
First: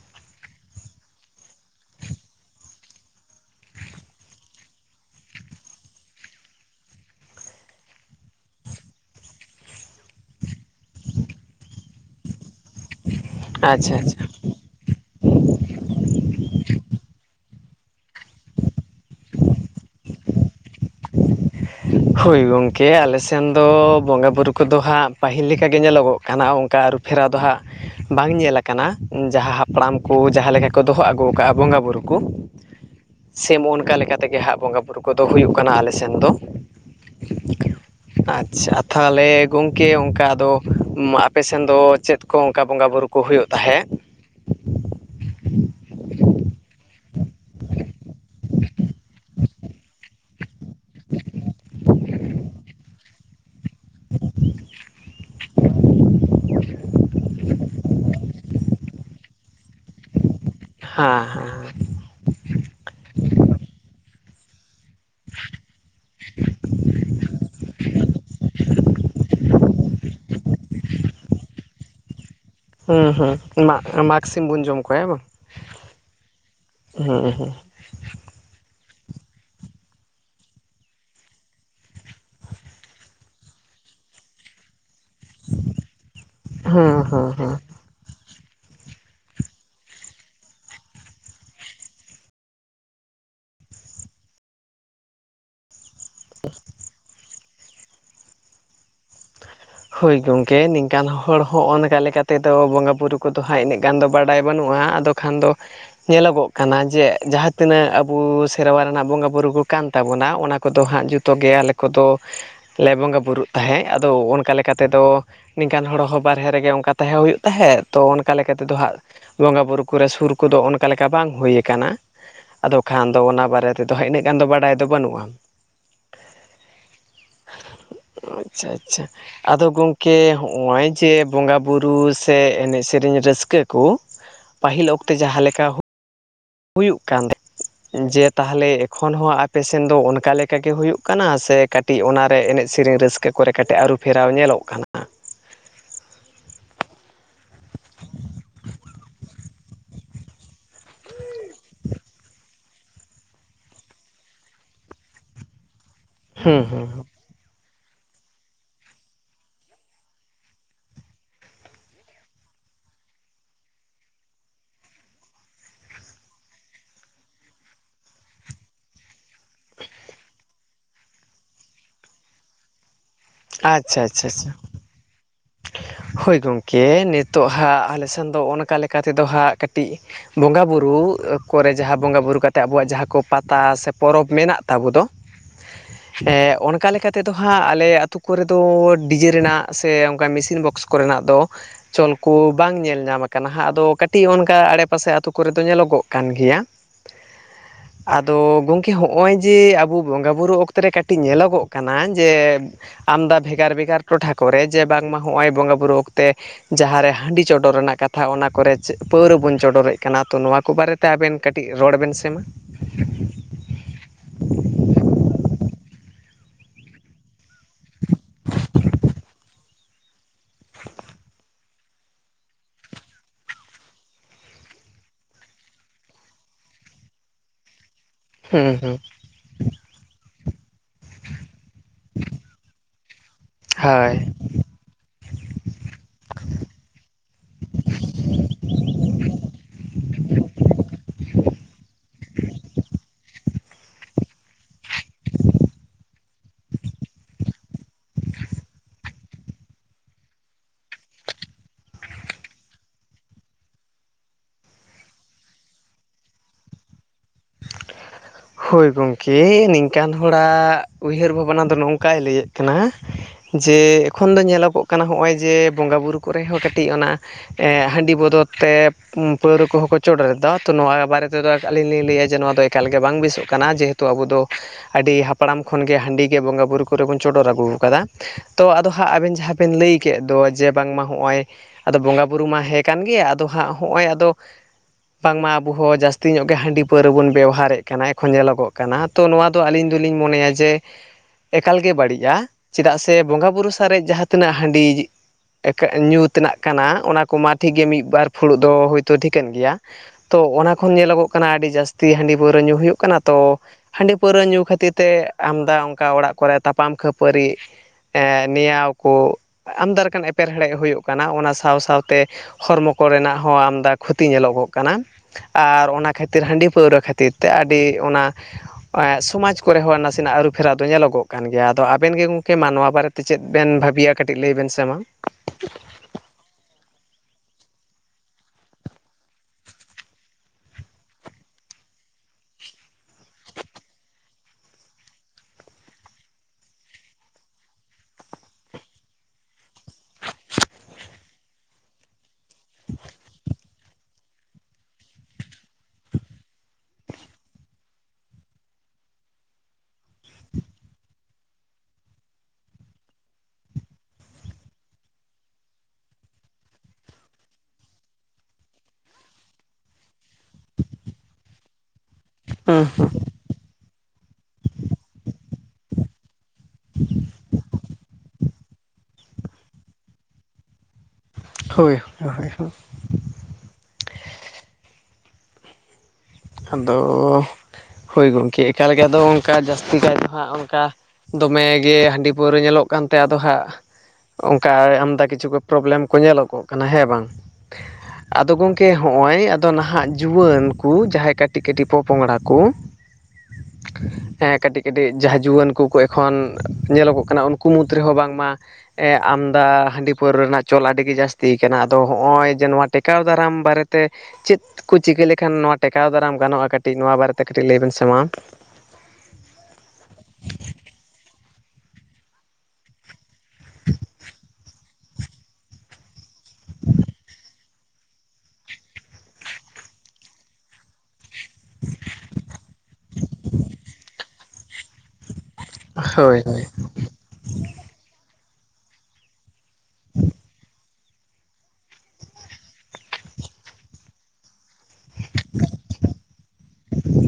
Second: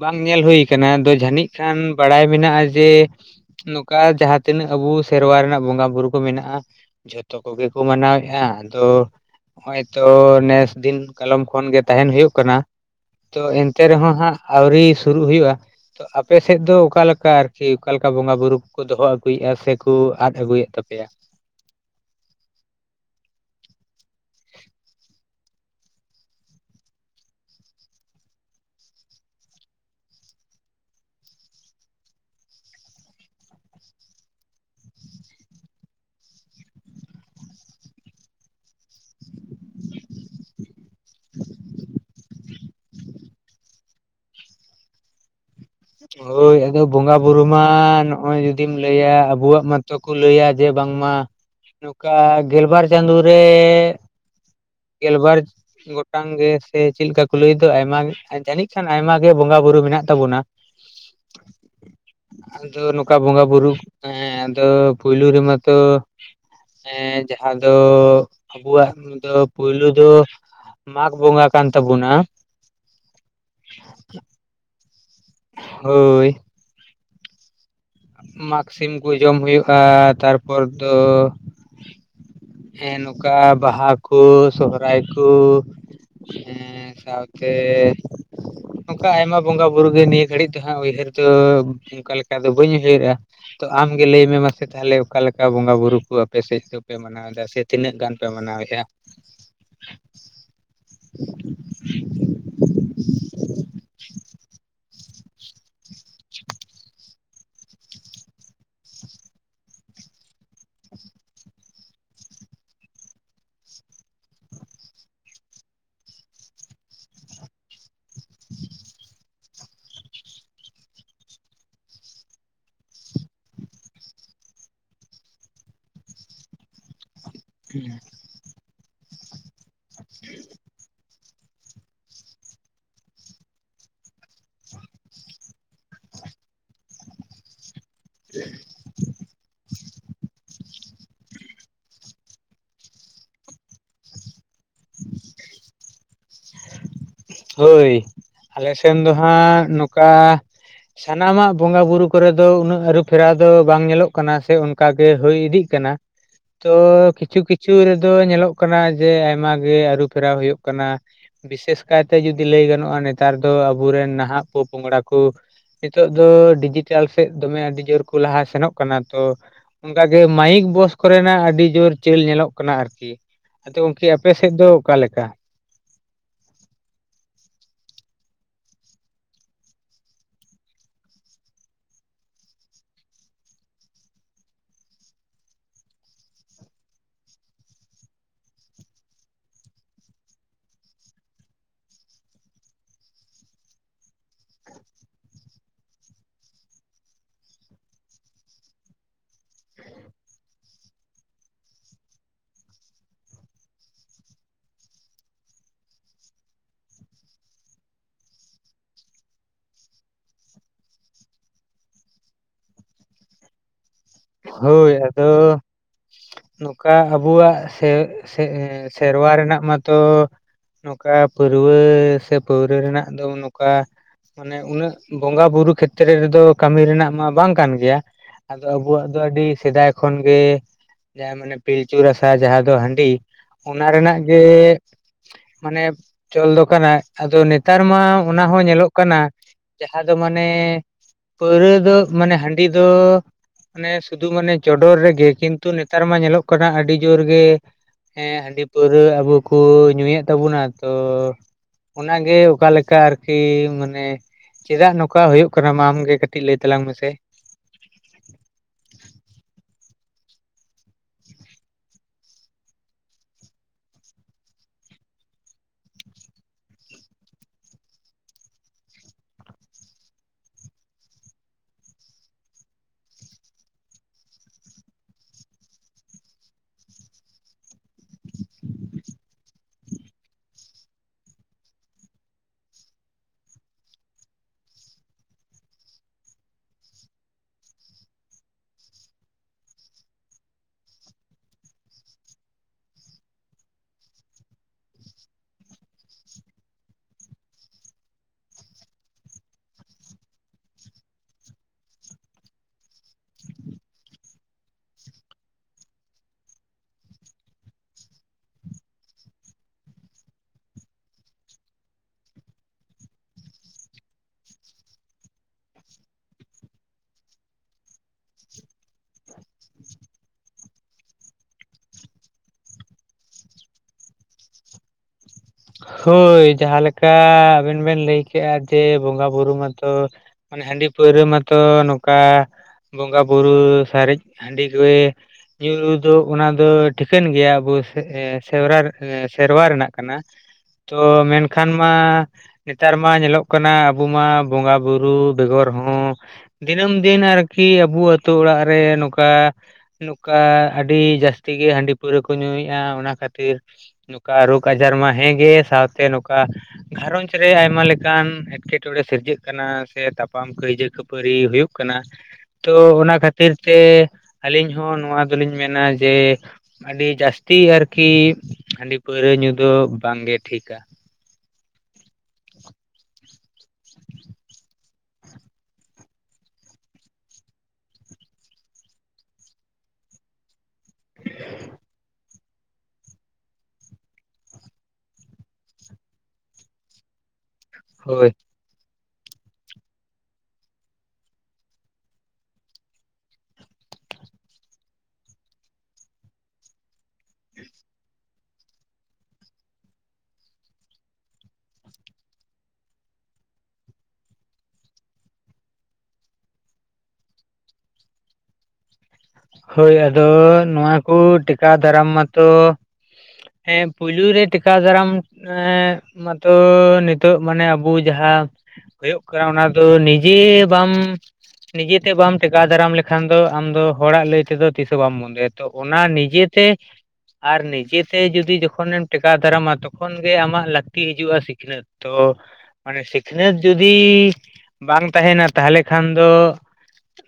ᱵᱟᱝ ᱧᱮᱞ ᱦᱩᱭᱩ ᱠᱟᱱᱟ ᱟᱫᱚ ᱡᱟᱹᱱᱤᱡ ᱠᱷᱟᱱ ᱵᱟᱲᱟᱭ ᱢᱮᱱᱟᱜᱼᱟ ᱡᱮ ᱱᱚᱝᱠᱟ ᱡᱟᱸᱦᱟ ᱛᱤᱱᱟᱹᱜ ᱟᱵᱚ ᱥᱮᱨᱣᱟ ᱨᱮᱱᱟᱜ ᱵᱚᱸᱜᱟ ᱵᱩᱨᱩ ᱠᱚ ᱢᱮᱱᱟᱜᱼᱟ᱾ ᱡᱚᱛᱚ ᱠᱚᱜᱮ ᱠᱚ ᱢᱟᱱᱟᱣᱮᱜᱼᱟ ᱟᱫᱚ ᱱᱚᱜᱼᱚᱭ ᱛᱚ ᱱᱮᱥ ᱫᱤᱱ ᱠᱟᱞᱚᱢ ᱠᱷᱚᱱ ᱜᱮ ᱛᱟᱦᱮᱱ ᱦᱳᱭᱳᱜ ᱠᱟᱱᱟ ᱛᱚ ᱮᱱᱛᱮ
ᱟᱪᱪᱷᱟ
ᱨᱮᱦᱚᱸ
ᱟᱪᱪᱷᱟ
ᱦᱟᱸᱜ ᱟᱹᱣᱨᱤ ᱥᱩᱨᱩᱜ ᱦᱳᱭᱳᱜᱼᱟ ᱛᱚ ᱟᱯᱮ ᱥᱮᱫ ᱫᱚ ᱚᱠᱟ ᱞᱮᱠᱟ? ᱥᱮ ᱚᱠᱟ ᱞᱮᱠᱟ ᱵᱚᱸᱜᱟ ᱵᱩᱨᱩ ᱠᱚ ᱫᱚᱦᱚ ᱟᱹᱜᱩᱭᱮᱜᱼᱟ ᱥᱮᱠᱚ ᱟᱫ ᱟᱹᱜᱩᱭᱮᱫ ᱛᱟᱯᱮ ᱭᱟ᱾
ᱦᱳᱭ ᱜᱚᱝᱠᱮ ᱟᱞᱮ ᱥᱮᱱ ᱫᱚ ᱵᱚᱸᱜᱟᱼᱵᱩᱨᱩ ᱠᱚᱫᱚ ᱦᱟᱸᱜ ᱯᱟᱹᱦᱤᱞ ᱞᱮᱠᱟᱜᱮ ᱧᱮᱞᱚᱜᱚᱜ ᱠᱟᱱᱟ ᱚᱱᱠᱟ ᱟᱹᱨᱩ ᱯᱷᱮᱨᱟᱣ ᱫᱚ ᱦᱟᱸᱜ ᱵᱟᱝ ᱧᱮᱞ ᱟᱠᱟᱱᱟ ᱡᱟᱸᱦᱟ ᱦᱟᱯᱲᱟᱢ ᱠᱚ ᱡᱟᱸᱦᱟ ᱞᱮᱠᱟ ᱠᱚ ᱫᱚᱦᱚ ᱟᱹᱜᱩ ᱠᱟᱜᱼᱟ ᱵᱚᱸᱜᱟᱼᱵᱩᱨᱩ ᱠᱚ᱾ ᱥᱮᱢ ᱱᱚᱝᱠᱟ ᱞᱮᱠᱟ ᱛᱮᱜᱮ ᱦᱟᱸᱜ ᱵᱚᱸᱜᱟ ᱵᱩᱨᱩ ᱠᱚᱫᱚ ᱦᱩᱭᱩᱜ ᱠᱟᱱᱟ ᱟᱞᱮ ᱥᱮᱱ ᱫᱚ᱾ ᱟᱪᱪᱷᱟ ᱛᱟᱦᱚᱞᱮ ᱜᱚᱝᱠᱮ ᱚᱱᱠᱟ ᱟᱫᱚ ᱢᱟ ᱟᱯᱮ ᱥᱮᱱ ᱫᱚ ᱪᱮᱫ ᱠᱚ ᱚᱱᱠᱟ ᱵᱚᱸᱜᱟᱼᱵᱩᱨᱩ ᱠᱚ ᱦᱩᱭᱩᱜ ᱛᱟᱦᱮᱸ?
ᱦᱳᱭ ᱟᱫᱚ ᱵᱚᱸᱜᱟ ᱵᱩᱨᱩ ᱢᱟ ᱱᱚᱜᱼᱚᱭ ᱡᱩᱫᱤᱢ ᱞᱟᱹᱭᱟ ᱟᱵᱚᱣᱟᱜ ᱢᱟ ᱛᱚ ᱠᱚ ᱞᱟᱹᱭᱟ ᱡᱮ ᱵᱟᱝᱢᱟ ᱱᱚᱝᱠᱟ ᱜᱮᱞᱵᱟᱨ ᱪᱟᱸᱫᱳ ᱨᱮᱻ᱾ ᱜᱮᱞᱵᱟᱨ ᱜᱚᱴᱟᱝ ᱜᱮ ᱥᱮ ᱪᱮᱫ ᱞᱮᱠᱟ ᱞᱟᱹᱭ ᱫᱚ ᱟᱭᱢᱟ ᱡᱟᱹᱱᱤᱡ ᱠᱷᱟᱱ ᱟᱭᱢᱟ ᱜᱮ ᱵᱚᱸᱜᱟ ᱵᱩᱨᱩ ᱢᱮᱱᱟᱜ ᱛᱟᱵᱚᱱᱟᱹ ᱾
ᱦᱟᱸ ᱦᱟᱸ ᱦᱟᱸ
ᱟᱫᱚ ᱱᱚᱝᱠᱟ ᱵᱚᱸᱜᱟ ᱵᱩᱨᱩ ᱦᱮᱸ ᱟᱫᱚ ᱯᱩᱭᱞᱳ ᱨᱮᱢᱟ ᱛᱚ ᱦᱮᱸ ᱡᱟᱦᱟᱸ ᱫᱚ ᱟᱵᱚᱣᱟᱜ ᱫᱚ ᱯᱳᱭᱞᱳ ᱫᱚ ᱢᱟᱜᱽ ᱵᱚᱸᱜᱟ ᱠᱟᱱ ᱛᱟᱵᱚᱱᱟ᱾
ᱦᱩᱸ ᱢᱟᱜ ᱢᱟᱜᱽ ᱥᱤᱢ ᱵᱚᱱ ᱡᱚᱢ ᱠᱚᱣᱟ ᱦᱮᱸ ᱵᱟᱝ?
ᱦᱳᱭ
ᱦᱩᱸ ᱦᱩᱸ
ᱢᱟᱜᱽ ᱥᱤᱢ ᱠᱚ ᱡᱚᱢ ᱦᱩᱭᱩᱜᱼᱟ ᱛᱟᱨᱯᱚᱨ ᱫᱚᱻ ᱦᱮᱸ ᱱᱚᱝᱠᱟ ᱵᱟᱦᱟ ᱠᱚ ᱥᱚᱦᱨᱟᱭ ᱠᱚ ᱦᱮᱸ
ᱦᱩᱸ ᱦᱩᱸ
ᱥᱟᱶᱛᱮ
ᱦᱩᱸ
ᱱᱚᱝᱠᱟ ᱟᱭᱢᱟ ᱵᱚᱸᱜᱟ ᱵᱩᱨᱩ ᱜᱮ ᱱᱤᱭᱟᱹ ᱜᱷᱟᱹᱲᱤᱡ ᱫᱚᱦᱟᱸᱜ ᱩᱭᱦᱟᱹᱨ ᱫᱚ ᱚᱱᱠᱟ ᱞᱮᱠᱟ ᱫᱚ ᱵᱟᱹᱧ ᱩᱭᱟᱹᱨ᱾ ᱦᱩᱭᱩᱜᱼᱟ ᱛᱚ ᱟᱢ ᱜᱮ ᱞᱟᱹᱭᱢᱮ ᱢᱟᱥᱮ ᱛᱟᱦᱚᱞᱮ ᱚᱠᱟᱮ ᱞᱮᱠᱟ ᱵᱚᱸᱜᱟ ᱵᱩᱨᱩ ᱠᱚ ᱟᱯᱮ ᱥᱮᱫ ᱫᱚᱯᱮ ᱢᱟᱱᱟᱣᱮᱫᱟ ᱥᱮ? ᱛᱤᱱᱟᱹᱜ ᱜᱟᱱ ᱯᱮ ᱢᱟᱱᱟᱣᱮᱫᱼᱟ᱾
ᱦᱳᱭ ᱜᱚᱝᱠᱮ ᱱᱤᱝᱠᱟᱱ ᱦᱚᱲ ᱦᱚᱸᱼᱚᱱ ᱱᱚᱝᱠᱟ ᱞᱮᱠᱟ ᱞᱮᱠᱟᱛᱮ ᱛᱮᱫᱚ ᱵᱚᱸᱜᱟ ᱵᱩᱨᱩ ᱩᱱᱠᱩ ᱫᱚ ᱦᱟᱸᱜ ᱤᱱᱟᱹᱜ ᱜᱟᱱ ᱫᱚ ᱵᱟᱰᱟᱭ ᱵᱟᱹᱱᱩᱜᱼᱟ ᱟᱫᱚ ᱠᱷᱟᱱ ᱫᱚ ᱧᱮᱞᱚᱜᱚᱜ ᱠᱟᱱᱟ ᱡᱮ ᱡᱟᱦᱟᱸ ᱛᱤᱱᱟᱹᱜ ᱟᱵᱚ ᱥᱮᱨᱣᱟ ᱨᱮᱱᱟᱜ ᱵᱚᱸᱜᱟ ᱵᱩᱨᱤ ᱠᱚ ᱠᱟᱱ ᱛᱟᱵᱚᱱᱟ ᱚᱱᱟ ᱠᱚᱫᱚ ᱦᱟᱸᱜ ᱡᱩ ᱚᱠᱛᱚ ᱜᱮ ᱟᱞᱮ ᱠᱚᱫᱚ ᱞᱮ ᱵᱚᱸᱜᱟ ᱵᱩᱨᱩᱜ ᱛᱟᱦᱮᱸ ᱟᱫᱚ ᱚᱱᱠᱟ ᱞᱮᱠᱟ᱾ ᱞᱮᱠᱟᱛᱮᱫᱚ ᱱᱤᱝᱠᱟᱱ ᱦᱚᱲ ᱦᱚᱸ ᱵᱟᱨᱦᱮ ᱨᱮᱜᱮ ᱚᱱᱠᱟ ᱛᱟᱦᱮᱸ ᱦᱩᱭᱩᱜ ᱛᱟᱦᱮᱸᱫ ᱛᱚ ᱚᱱᱠᱟ ᱞᱮᱠᱟᱛᱮᱫᱚ ᱦᱟᱸᱜ ᱵᱚᱸᱜᱟ ᱵᱩᱨᱩ ᱠᱚᱨᱮ ᱥᱩᱨ ᱠᱚᱫᱚ ᱚᱱᱠᱟ ᱞᱮᱠᱟ ᱵᱟᱝ ᱦᱩᱭᱩ ᱟᱠᱟᱱᱟ᱾ ᱟᱫᱚ ᱠᱷᱟᱱ ᱫᱚ ᱚᱱᱟ ᱵᱟᱨᱮ ᱛᱮᱫᱚ ᱦᱟᱸᱜ ᱤᱱᱟᱹᱜ ᱜᱟᱱ ᱫᱚ ᱵᱟᱰᱟᱭ ᱫᱚ ᱵᱟᱹᱱᱩᱜᱼᱟ᱾ ᱦ [unintelligible]
ᱦᱩᱸ [unintelligible]
ᱟᱪᱪᱷᱟ ᱟᱪᱪᱷᱟ ᱟᱫᱚ ᱜᱚᱝᱠᱮ ᱦᱚᱜᱼᱚᱭ ᱪᱮ ᱵᱚᱸᱜᱟ ᱵᱩᱨᱩ ᱥᱮ ᱮᱱᱮᱡ ᱥᱮᱨᱮᱧ ᱨᱟᱹᱥᱠᱟᱹ ᱠᱚ ᱯᱟᱹᱦᱤᱞ ᱚᱠᱛᱮ ᱡᱟᱦᱟᱸ ᱞᱮᱠᱟ ᱦᱩᱭ ᱦᱩᱭᱩᱜ ᱠᱟᱱ ᱡᱮ ᱛᱟᱦᱚᱞᱮ ᱮᱠᱷᱚᱱ ᱦᱚᱸ ᱟᱯᱮ ᱥᱮᱫ ᱥᱮᱱ ᱫᱚ ᱚᱱᱠᱟ ᱞᱮᱠᱟ ᱜᱮ ᱦᱩᱭᱩᱜ ᱠᱟᱱᱟ ᱥᱮ ᱠᱟᱹᱴᱤᱡ ᱚᱱᱟᱨᱮ ᱮᱱᱮᱡ ᱥᱮᱨᱮᱧ ᱨᱟᱹᱥᱠᱟᱹ ᱠᱚᱨᱮ ᱠᱟᱹᱴᱤᱡ ᱟᱹᱨᱩ ᱯᱷᱮᱨᱟᱣ ᱧᱮᱞᱚᱜ ᱠᱟᱱᱟ?
ᱦᱳᱭ ᱟᱞᱮᱥᱮᱱ ᱫᱚ ᱦᱟᱸᱜ ᱱᱚᱝᱠᱟ᱾ ᱥᱟᱱᱟᱢᱟᱜ ᱵᱚᱸᱜᱟ ᱵᱩᱨᱩ ᱠᱚᱨᱮᱫ ᱫᱚ ᱩᱱᱟᱹᱜ ᱟᱹᱨᱩ ᱯᱷᱮᱨᱟᱣ ᱫᱚ ᱵᱟᱝ ᱧᱮᱞᱚᱜ ᱠᱟᱱᱟ ᱥᱮ ᱚᱱᱠᱟ ᱜᱮ ᱦᱩᱭ ᱤᱫᱤᱜ ᱠᱟᱱᱟ᱾
ᱦᱩᱸ
ᱛᱚ
ᱦᱩᱸ
[unintelligible] ᱠᱤᱪᱷᱩ ᱠᱤᱪᱷᱩ ᱨᱮᱫᱚ ᱧᱮᱞᱚᱜ ᱠᱟᱱᱟ ᱡᱮ ᱟᱭᱢᱟ ᱜᱮ ᱟᱹᱨᱩ ᱯᱷᱮᱨᱟᱣ ᱦᱩᱭᱩᱜ ᱠᱟᱱᱟ ᱵᱤᱥᱮᱥ ᱠᱟᱭᱛᱮ ᱡᱩᱫᱤ ᱞᱟᱹᱭ ᱜᱟᱱᱚᱜᱼᱟ ᱱᱮᱛᱟᱨ ᱫᱚ ᱟᱵᱚᱨᱮᱱ ᱱᱟᱦᱟᱜ ᱯᱚᱯᱚᱝᱲᱟ ᱠᱚ ᱱᱤᱛᱚᱜ ᱫᱚ ᱰᱤᱡᱤᱴᱟᱞ ᱥᱮᱫ ᱫᱚᱢᱮ ᱟᱹᱰᱤ ᱡᱳᱨ ᱠᱚ ᱞᱟᱦᱟ ᱥᱮᱱᱚᱜ ᱠᱟᱱᱟ ᱛᱚ ᱚᱱᱠᱟᱜᱮ ᱢᱟᱭᱤᱠ ᱵᱚᱥ ᱠᱚᱨᱮᱱᱟᱜ ᱟᱹᱰᱤ ᱡᱳᱨ ᱪᱟᱹᱞ ᱧᱮᱞᱚᱜ ᱠᱟᱱᱟ ᱟᱨᱠᱤ ᱟᱫᱚ
ᱟᱪᱪᱷᱟ
ᱜᱚᱝᱠᱤ
ᱟᱪᱪᱷᱟ
ᱟᱯᱮ
ᱟᱪᱪᱷᱟ
ᱥᱮᱫ ᱫᱚ ᱚᱠᱟᱞᱮᱠᱟ
ᱦᱳᱭ ᱜᱚᱢᱠᱮ ᱱᱤᱛᱚᱜ ᱦᱟᱸᱜ ᱟᱞᱮ ᱥᱮᱱ ᱫᱚ ᱚᱱᱠᱟ ᱞᱮᱠᱟ ᱛᱮᱫᱚ ᱦᱟᱸᱜ ᱠᱟᱹᱴᱤᱡ ᱵᱚᱸᱜᱟ ᱵᱩᱨᱩ ᱠᱚᱨᱮ ᱡᱟᱦᱟᱸ ᱵᱚᱸᱜᱟᱼ ᱵᱩᱨᱩ ᱠᱟᱛᱮᱫ ᱟᱵᱚᱣᱟᱜ ᱡᱟᱦᱟᱸ ᱠᱚ ᱯᱟᱛᱟ ᱥᱮ ᱯᱚᱨᱚᱵᱽ ᱢᱮᱱᱟᱜ ᱛᱟᱵᱚ ᱫᱚ [unintelligible] ᱚᱱᱠᱟ ᱞᱮᱠᱟ ᱛᱮᱫᱚ ᱦᱟᱸᱜ ᱟᱞᱮ ᱟᱛᱳ ᱠᱚᱨᱮ ᱫᱚ ᱰᱤᱡᱮ ᱨᱮᱱᱟᱜ ᱥᱮ ᱚᱱᱠᱟ ᱢᱮᱥᱤᱱ ᱵᱚᱠᱥ ᱠᱚᱨᱮᱱᱟᱜ ᱫᱚ ᱪᱚᱞ ᱠᱚ ᱵᱟᱝ ᱧᱮᱞ ᱧᱟᱢ ᱟᱠᱟᱱᱟ ᱦᱟᱸᱜ ᱟᱫᱚ ᱠᱟᱹᱴᱤᱡ ᱚᱱᱠᱟ ᱟᱲᱮ ᱯᱟᱥᱮ ᱟᱛᱳ ᱠᱚᱨᱮ ᱫᱚ ᱧᱮᱞᱚᱜᱚᱜ ᱠᱟᱱ ᱜᱮᱭᱟ [unintelligible] ᱟᱫᱚ ᱜᱚᱢᱠᱮ ᱦᱚᱜ ᱚᱭ ᱡᱮ ᱟᱵᱚ ᱵᱚᱸᱜᱟ ᱵᱩᱨᱩ ᱚᱠᱛᱮ ᱨᱮ ᱠᱟᱹᱴᱤᱡ ᱧᱮᱞᱚᱜᱚᱜ ᱠᱟᱱᱟ ᱡᱮ ᱟᱢᱫᱟ ᱵᱷᱮᱜᱟᱨ ᱵᱷᱮᱜᱟᱨ ᱴᱚᱴᱷᱟ ᱠᱚᱨᱮ ᱡᱮ ᱵᱟᱝᱢᱟ ᱦᱚᱸᱜᱼᱚᱭ ᱵᱚᱸᱜᱟᱼᱵᱩᱨᱩ ᱚᱠᱛᱮ ᱡᱟᱦᱟᱸᱨᱮ ᱦᱟᱺᱰᱤ ᱪᱚᱰᱚᱨ ᱨᱮᱱᱟᱜ ᱠᱟᱛᱷᱟ ᱚᱱᱟ ᱠᱚᱨᱮ ᱪᱮᱜ ᱯᱟᱹᱣᱨᱟᱹ ᱵᱚᱱ ᱪᱚᱰᱚᱨᱮᱜ ᱠᱟᱱᱟ ᱛᱚ ᱱᱚᱣᱟ ᱠᱚ ᱵᱟᱨᱮᱛᱮ ᱛᱮ ᱟᱵᱮᱱ ᱠᱟᱹᱴᱤᱡ ᱨᱚᱲ ᱵᱮᱱ ᱥᱮᱢᱟ
ᱦᱳᱭ ᱟᱫᱚ ᱱᱚᱠᱟ ᱟᱵᱚᱣᱟᱜ ᱥᱮᱨᱣᱟ ᱨᱮᱱᱟᱜ ᱢᱟᱛᱚ ᱱᱚᱠᱟ ᱯᱟᱹᱨᱩᱣᱟᱹ ᱥᱮ ᱯᱟᱹᱣᱨᱟᱹ ᱨᱮᱱᱟᱜ ᱫᱚ ᱱᱚᱠᱟ ᱢᱟᱱᱮ ᱩᱱᱟᱹᱜ ᱵᱚᱸᱜᱟ ᱵᱩᱨᱩ ᱠᱷᱮᱛᱨᱮ ᱨᱮᱫᱚ ᱠᱟᱹᱢᱤ ᱨᱮᱱᱟᱜ ᱢᱟ ᱵᱟᱝ ᱠᱟᱱ ᱜᱮᱭᱟ ᱟᱫᱚ
ᱦᱩᱸ ᱦᱩᱸ
ᱟᱵᱚᱣᱟᱜ ᱫᱚ ᱟᱹᱰᱤ ᱥᱮᱫᱟᱭ ᱠᱷᱚᱱ ᱜᱮ ᱡᱟᱦᱟᱸ ᱢᱟᱱᱮ ᱯᱤᱞᱪᱩ ᱨᱟᱥᱟ ᱡᱟᱦᱟᱸ ᱫᱚ ᱦᱟᱺᱰᱤ ᱚᱱᱟ
ᱦᱳᱭ
ᱨᱮᱱᱟᱜ ᱜᱮ ᱢᱟᱱᱮ ᱪᱚᱞ ᱫᱚ ᱠᱟᱱᱟ ᱟᱫᱚ ᱱᱮᱛᱟᱨ ᱢᱟ ᱚᱱᱟ ᱦᱚᱸ ᱧᱮᱞᱚᱜ ᱠᱟᱱᱟ ᱡᱟᱦᱟᱸ ᱫᱚ ᱢᱟᱱᱮ ᱯᱟᱹᱣᱨᱟᱹ ᱫᱚ ᱢᱟᱱᱮ ᱦᱟᱺᱰᱤ ᱫᱚ ᱢᱟᱱᱮ ᱥᱩᱫᱷᱩ ᱢᱟᱱᱮ ᱪᱚᱰᱚᱨ ᱨᱮᱜᱮ ᱠᱤᱱᱛᱩ ᱱᱮᱛᱟᱨ ᱢᱟ ᱧᱮᱞᱚᱜ ᱠᱟᱱᱟ ᱟᱹᱰᱤ ᱡᱳᱨ ᱜᱮ ᱦᱮᱸ ᱦᱟᱺᱰᱤ ᱯᱟᱹᱣᱨᱟᱹ ᱟᱵᱚ ᱠᱚ ᱧᱩᱭᱮᱫ ᱛᱟᱵᱚᱱᱟ ᱛᱚ ᱚᱱᱟᱜᱮ ᱚᱠᱟᱞᱮᱠᱟ ᱟᱨᱠᱤ ᱢᱟᱱᱮ ᱪᱮᱫᱟᱜ ᱱᱚᱠᱟ ᱦᱩᱭᱩᱜ ᱠᱟᱱᱟ ᱢᱟ ᱟᱢᱜᱮ ᱠᱟᱹᱴᱤᱡ ᱞᱟᱹᱭ ᱛᱟᱞᱟᱝ ᱢᱮᱥᱮ
ᱦᱳᱭ ᱜᱚᱝᱠᱮ ᱱᱤᱝᱠᱟᱱ ᱦᱚᱲᱟᱜ ᱩᱭᱦᱟᱹᱨ ᱵᱷᱟᱵᱽᱱᱟ ᱫᱚ ᱱᱚᱝᱠᱟᱭ ᱞᱟᱹᱭᱮᱜ ᱠᱟᱱᱟ ᱡᱮ ᱮᱠᱷᱚᱱ ᱫᱚ ᱧᱮᱞᱚᱜᱚᱜ ᱠᱟᱱᱟ ᱦᱚᱸᱜᱼᱚᱭ ᱡᱮ ᱵᱚᱸᱜᱟᱼᱵᱩᱨᱩ ᱠᱚᱨᱮ ᱦᱚᱸ ᱠᱟᱹᱴᱤᱡ ᱚᱱᱟ ᱦᱟᱺᱰᱤ ᱵᱚᱫᱚᱞ ᱛᱮ ᱯᱟᱹᱣᱨᱟᱹ ᱠᱚᱦᱚᱸ ᱠᱚ ᱪᱚᱰᱚᱨ ᱮᱫᱟ ᱛᱚ ᱱᱚᱣᱟ ᱵᱟᱨᱮ ᱛᱮᱫᱚ ᱟᱞᱤᱧ ᱞᱤᱧ ᱞᱟᱹᱭᱟ ᱡᱮ ᱱᱚᱣᱟ ᱫᱚ ᱮᱠᱟᱞᱜᱮ ᱵᱟᱝ ᱵᱮᱥ ᱚᱜ ᱠᱟᱱᱟ ᱡᱮᱦᱮᱛᱩ ᱟᱵᱚ ᱫᱚ ᱟᱹᱰᱤ ᱦᱟᱯᱲᱟᱢ ᱠᱷᱚᱱᱜᱮ ᱦᱟᱺᱰᱤ ᱜᱮ ᱵᱚᱸᱜᱟᱼ ᱵᱩᱨᱩ ᱠᱚᱨᱮ ᱵᱚᱱ ᱪᱚᱰᱚᱨ ᱟᱹᱜᱩ ᱟᱠᱟᱫᱟ ᱛᱚ ᱟᱫᱚ ᱦᱟᱸᱜ ᱟᱵᱮᱱ ᱡᱟᱦᱟᱸ ᱵᱮᱱ ᱞᱟᱹᱭ ᱠᱮᱜ ᱫᱚ ᱡᱮ ᱵᱟᱝᱢᱟ ᱦᱚᱜᱼᱚᱭ ᱟᱫᱚ ᱵᱚᱸᱜᱟᱼ ᱵᱩᱨᱩ ᱢᱟ ᱦᱮᱸ ᱠᱟᱱ ᱜᱮᱭᱟ ᱟᱫᱚ ᱦᱟᱸᱜ ᱦᱚᱸᱜᱼᱚᱭ ᱟᱫᱚ ᱵᱟᱝᱢᱟ ᱟᱵᱚ ᱦᱚᱸ ᱡᱟᱹᱥᱛᱤ ᱧᱚᱜ ᱜᱮ ᱦᱟᱺᱰᱤ ᱯᱟᱹᱣᱨᱟᱹ ᱵᱚᱱ ᱵᱮᱣᱦᱟᱨᱮᱜ ᱠᱟᱱᱟ ᱠᱷᱚᱱ ᱧᱮᱞᱚᱜᱚᱜ ᱠᱟᱱᱟ ᱛᱚ ᱱᱚᱣᱟ ᱫᱚ ᱟᱹᱞᱤᱧ ᱫᱩᱞᱤᱧ ᱢᱚᱱᱮᱭᱟ ᱡᱮ ᱮᱠᱟᱞ ᱜᱮ ᱵᱟᱹᱲᱤᱡᱼᱟ ᱪᱮᱫᱟᱜ ᱥᱮ ᱵᱚᱸᱜᱟ ᱵᱩᱨᱩ ᱥᱟᱨᱮᱡ ᱡᱟᱦᱟᱸ ᱛᱤᱱᱟᱹᱜ ᱦᱟᱺᱰᱤ ᱮᱠᱟᱞ ᱧᱩ ᱛᱮᱱᱟᱜ ᱠᱟᱱᱟ ᱚᱱᱟ ᱠᱚᱢᱟ ᱴᱷᱤᱠ ᱜᱮ ᱢᱤᱜᱵᱟᱨ ᱯᱷᱩᱲᱩᱜ ᱫᱚ ᱦᱚᱭᱛᱳ ᱴᱷᱤᱠᱟᱹᱱ ᱜᱮᱭᱟ ᱛᱚ ᱚᱱᱟ ᱠᱷᱚᱱ ᱧᱮᱞᱚᱜᱚᱜ ᱠᱟᱱᱟ ᱟᱹᱰᱤ ᱡᱟᱹᱥᱛᱤ ᱦᱟᱺᱰᱤ ᱯᱟᱹᱣᱨᱟᱹ ᱧᱩ ᱦᱩᱭᱩᱜ ᱠᱟᱱᱟ ᱛᱚ ᱦᱟᱺᱰᱤ ᱯᱟᱹᱣᱨᱟᱹ ᱧᱩ ᱠᱷᱟᱹᱛᱤᱨ ᱛᱮ ᱟᱢᱫᱟ ᱚᱝᱠᱟ ᱚᱲᱟᱜ ᱠᱚᱨᱮ ᱛᱟᱯᱟᱢ ᱠᱷᱟᱹᱯᱟᱹᱨᱤ ᱮᱸ ᱱᱤᱭᱟᱹᱣ ᱠᱚ ᱟᱢᱫᱟ ᱞᱮᱠᱟᱱ ᱮᱯᱮᱨ ᱦᱮᱲᱮᱜ ᱦᱩᱭᱩᱜ ᱠᱟᱱᱟ ᱚᱱᱟ ᱥᱟᱶ ᱥᱟᱶᱛᱮ ᱦᱚᱲᱢᱚ ᱠᱚᱨᱮᱱᱟᱜ ᱦᱚᱸ ᱟᱢᱫᱟ ᱠᱷᱚᱛᱤ ᱧᱮᱞᱚᱜᱚᱜ ᱠᱟᱱᱟ ᱟᱨ ᱚᱱᱟ ᱠᱷᱟᱹᱛᱤᱨ ᱦᱟᱺᱰᱤ ᱯᱟᱹᱣᱨᱟᱹ ᱠᱷᱟᱹᱛᱤᱨ ᱛᱮ ᱟᱹᱰᱤ ᱚᱱᱟ, ᱥᱚᱢᱟᱡᱽ ᱠᱚᱨᱮ ᱦᱚᱸ ᱱᱟᱥᱮᱱᱟᱜ ᱟᱹᱨᱩᱼ ᱯᱷᱮᱨᱟᱣ ᱫᱚ ᱧᱮᱞᱚᱜᱚᱜ ᱠᱟᱱ ᱜᱮᱭᱟ ᱟᱫᱚ ᱟᱵᱮᱱ ᱜᱮ ᱜᱚᱝᱠᱮ ᱢᱟ ᱱᱚᱣᱟ ᱵᱟᱨᱮ ᱛᱮ ᱪᱮᱫ ᱵᱮᱱ ᱵᱷᱟᱹᱵᱜᱼᱟ ᱠᱟᱹᱴᱤᱡ ᱞᱟᱹᱭ ᱵᱮᱱ ᱥᱮᱢᱟ
ᱦᱳᱭ ᱡᱟᱦᱟᱸᱞᱮᱠᱟ ᱟᱵᱮᱱ ᱵᱮᱱ ᱞᱟᱹᱭ ᱠᱮᱫᱮᱜᱼᱟ ᱡᱮ ᱵᱚᱸᱜᱟ ᱵᱩᱨᱩ ᱢᱟᱛᱚ ᱢᱟᱱᱮ ᱦᱟᱺᱰᱤ ᱯᱟᱹᱣᱨᱟᱹ ᱢᱟᱛᱚ ᱱᱚᱠᱟ ᱵᱚᱸᱜᱟ ᱵᱩᱨᱩ ᱥᱟᱨᱮᱡ ᱦᱟᱺᱰᱤ ᱜᱮ ᱧᱩ ᱫᱚ ᱚᱱᱟ ᱫᱚ ᱴᱷᱤᱠᱟᱹᱱ ᱜᱮᱭᱟ ᱟᱵᱚ ᱥᱮᱜ ᱥᱮᱣᱨᱟ ᱨᱮ ᱥᱮᱨᱣᱟ ᱨᱮᱱᱟᱜ ᱠᱟᱱᱟ
[unintelligible]
ᱛᱚ ᱢᱮᱱᱠᱷᱟᱱ ᱢᱟ ᱱᱮᱛᱟᱨ ᱢᱟ ᱧᱮᱞᱚᱜ ᱠᱟᱱᱟ, ᱟᱵᱚ ᱢᱟ ᱵᱚᱸᱜᱟ ᱵᱩᱨᱩ ᱵᱮᱜᱚᱨ ᱦᱚᱸ ᱫᱤᱱᱟᱹᱢ ᱫᱤᱱ ᱟᱨᱠᱤ ᱟᱵᱩ ᱟᱹᱛᱩ ᱚᱲᱟᱜ ᱨᱮ ᱱᱚᱠᱟ ᱱᱚᱠᱟ ᱟᱹᱰᱤ ᱡᱟᱹᱰᱤ ᱡᱟᱹᱥᱛᱤ ᱜᱮ ᱦᱟᱺᱰᱤ ᱯᱟᱹᱣᱨᱟᱹ ᱠᱚ ᱧᱩᱭᱮᱜᱼᱟ ᱚᱱᱟ ᱠᱷᱟᱹᱛᱤᱨ, ᱱᱚᱠᱟ ᱨᱳᱜᱽ ᱟᱡᱟᱨ ᱢᱟ ᱦᱮᱸᱜᱮ ᱥᱟᱶᱛᱮ ᱱᱚᱠᱟ ᱜᱷᱟᱨᱚᱸᱡᱽ ᱨᱮ ᱟᱭᱢᱟ ᱞᱮᱠᱟᱱ, ᱮᱸᱴᱠᱮᱴᱚᱬᱮ ᱥᱤᱨᱡᱟᱹᱜ ᱠᱟᱱᱟ ᱥᱮ ᱛᱟᱯᱟᱢ ᱠᱟᱹᱭᱡᱟᱹ ᱠᱷᱟᱹᱯᱟᱹᱨᱤ ᱦᱩᱭᱩᱜ ᱠᱟᱱᱟ᱾ ᱛᱚ
ᱦᱩᱸ
ᱚᱱᱟ ᱠᱷᱟᱹᱛᱤᱨ ᱛᱮ ᱟᱹᱞᱤᱧ ᱦᱚᱸ ᱱᱚᱣᱟ ᱫᱚᱞᱤᱧ ᱢᱮᱱᱟ ᱡᱮ, ᱟᱹᱰᱤ ᱡᱟᱹᱥᱛᱤ ᱟᱨᱠᱤ ᱦᱟᱺᱰᱤ ᱯᱟᱹᱣᱨᱟᱹ ᱧᱩ ᱫᱚ ᱵᱟᱝᱜᱮ ᱴᱷᱤᱠᱟ,
ᱦᱳᱭ ᱦᱳᱭ ᱦᱳᱭ,
[inaudible]
ᱟᱫᱚ ᱦᱳᱭ ᱜᱚᱝᱠᱮ ᱮᱠᱟᱞᱜᱮ ᱟᱫᱚ ᱚᱝᱠᱟ ᱡᱟᱹᱥᱛᱤ ᱠᱟᱭ ᱫᱚ ᱦᱟᱸᱜ ᱚᱱᱠᱟ, ᱫᱚᱢᱮ ᱜᱮ ᱦᱟᱺᱰᱤ ᱯᱟᱹᱣᱨᱟᱹ ᱧᱮᱞᱚᱜ ᱠᱟᱱᱛᱮ ᱟᱫᱚ ᱦᱟᱸᱜ ᱚᱝᱠᱟ ᱟᱢᱫᱟ ᱠᱤᱪᱷᱩ ᱠᱚ ᱯᱨᱚᱵᱞᱮᱢ ᱠᱚ ᱧᱮᱞᱚᱜᱚᱜ ᱠᱟᱱᱟ ᱦᱮᱸ ᱵᱟᱝ?
ᱦᱳᱹᱭ ᱾
ᱟᱫᱚ ᱜᱚᱢᱠᱮ ᱦᱚᱜᱼᱚᱭ ᱟᱫᱚ ᱱᱟᱦᱟᱜ ᱡᱩᱣᱟᱹᱱ ᱠᱚ ᱡᱟᱦᱟᱸᱭ ᱠᱟᱹᱴᱤᱡ ᱠᱟᱹᱴᱤᱡ ᱯᱚᱼᱯᱚᱝᱲᱟ ᱠᱚ ᱾ [unintelligible] ᱦᱮᱸ ᱠᱟᱹᱴᱤᱡ ᱠᱟᱹᱴᱤᱡ ᱡᱟᱦᱟᱸ ᱡᱩᱣᱟᱹᱱ ᱠᱚᱠᱚ ᱮᱠᱷᱚᱱ ᱧᱮᱞᱚᱜ ᱚᱜ ᱠᱟᱱᱟ ᱩᱱᱠᱩ ᱢᱩᱫᱽ ᱨᱮᱦᱚᱸ ᱵᱟᱝ ᱢᱟ ᱾ ᱟᱢᱫᱟ ᱦᱟᱺᱰᱤ ᱯᱟᱹᱣᱨᱟᱹ ᱨᱮᱱᱟᱜ ᱪᱚᱞ ᱟᱹᱰᱤᱜᱮ ᱡᱟᱹᱥᱛᱤᱭ ᱠᱟᱱᱟ ᱟᱫᱚ ᱦᱚᱜᱼᱚᱭ ᱡᱮ ᱱᱚᱣᱟ ᱾ ᱴᱮᱠᱟᱣ ᱫᱟᱨᱟᱢ ᱵᱟᱨᱮᱛᱮ ᱪᱮᱫ ᱠᱚ ᱪᱤᱠᱟᱹ ᱞᱮᱠᱷᱟᱱ ᱱᱚᱣᱟ ᱴᱮᱠᱟ ᱴᱮᱠᱟᱣ ᱫᱟᱨᱟᱢ ᱜᱟᱱᱚᱜᱼᱟ ᱠᱟᱹᱴᱤᱡ ᱱᱚᱣᱟ ᱵᱟᱨᱮ ᱛᱮ ᱠᱟᱹᱴᱤᱡ ᱞᱟᱹᱭᱵᱮᱱ ᱥᱮ ᱢᱟ ᱾
ᱦᱳᱹᱭ ᱟᱫᱚ ᱱᱚᱣᱟ ᱠᱚ ᱴᱮᱠᱟᱣ ᱫᱟᱨᱟᱢ ᱢᱟᱛᱚ ᱾ ᱦᱮᱸ ᱯᱩᱸᱭᱞᱩ ᱨᱮ ᱴᱮᱠᱟᱣ ᱫᱟᱨᱟᱢ ᱾ ᱮ ᱢᱟᱛᱚ ᱱᱤᱛᱚᱜ ᱢᱟᱱᱮ ᱟᱵᱚ ᱡᱟᱦᱟᱸ ᱾ ᱦᱩᱭᱳᱜ ᱠᱟᱱᱟ ᱚᱱᱟ ᱫᱚ ᱱᱤᱡᱮ ᱵᱟᱢ ᱱᱤᱡᱮ ᱛᱮ ᱵᱟᱢ ᱴᱮᱠᱟᱣ ᱫᱟᱨᱟᱢ ᱞᱮᱠᱷᱟᱱ ᱫᱚ ᱟᱢ ᱫᱚ ᱾ ᱛᱮᱫᱚ ᱛᱤᱥ ᱦᱚᱸ ᱵᱟᱢ ᱵᱚᱱᱫᱚᱭᱟ ᱛᱚ ᱚᱱᱟ
ᱦᱳᱭ ᱦᱳᱭ
ᱱᱤᱡᱮᱛᱮ ᱟᱨ ᱱᱤᱡᱮᱛᱮ ᱡᱩᱫᱤ ᱡᱚᱠᱷᱚᱱᱮᱢ ᱴᱮᱠᱟᱣ ᱫᱟᱨᱟᱢᱟ ᱛᱚᱠᱷᱚᱱ ᱜᱮ ᱟᱢᱟᱜ ᱞᱟᱹᱠᱛᱤ ᱦᱤᱡᱩᱜᱼᱟ ᱥᱤᱠᱷᱱᱟᱹᱛ ᱛᱚ ᱢᱟᱱᱮ ᱥᱤᱠᱷᱱᱟᱹᱛ ᱡᱩᱫᱤ, ᱵᱟᱝ ᱛᱟᱸᱦᱮᱱᱟ ᱛᱟᱦᱚᱞᱮ ᱠᱷᱟᱱ ᱫᱚ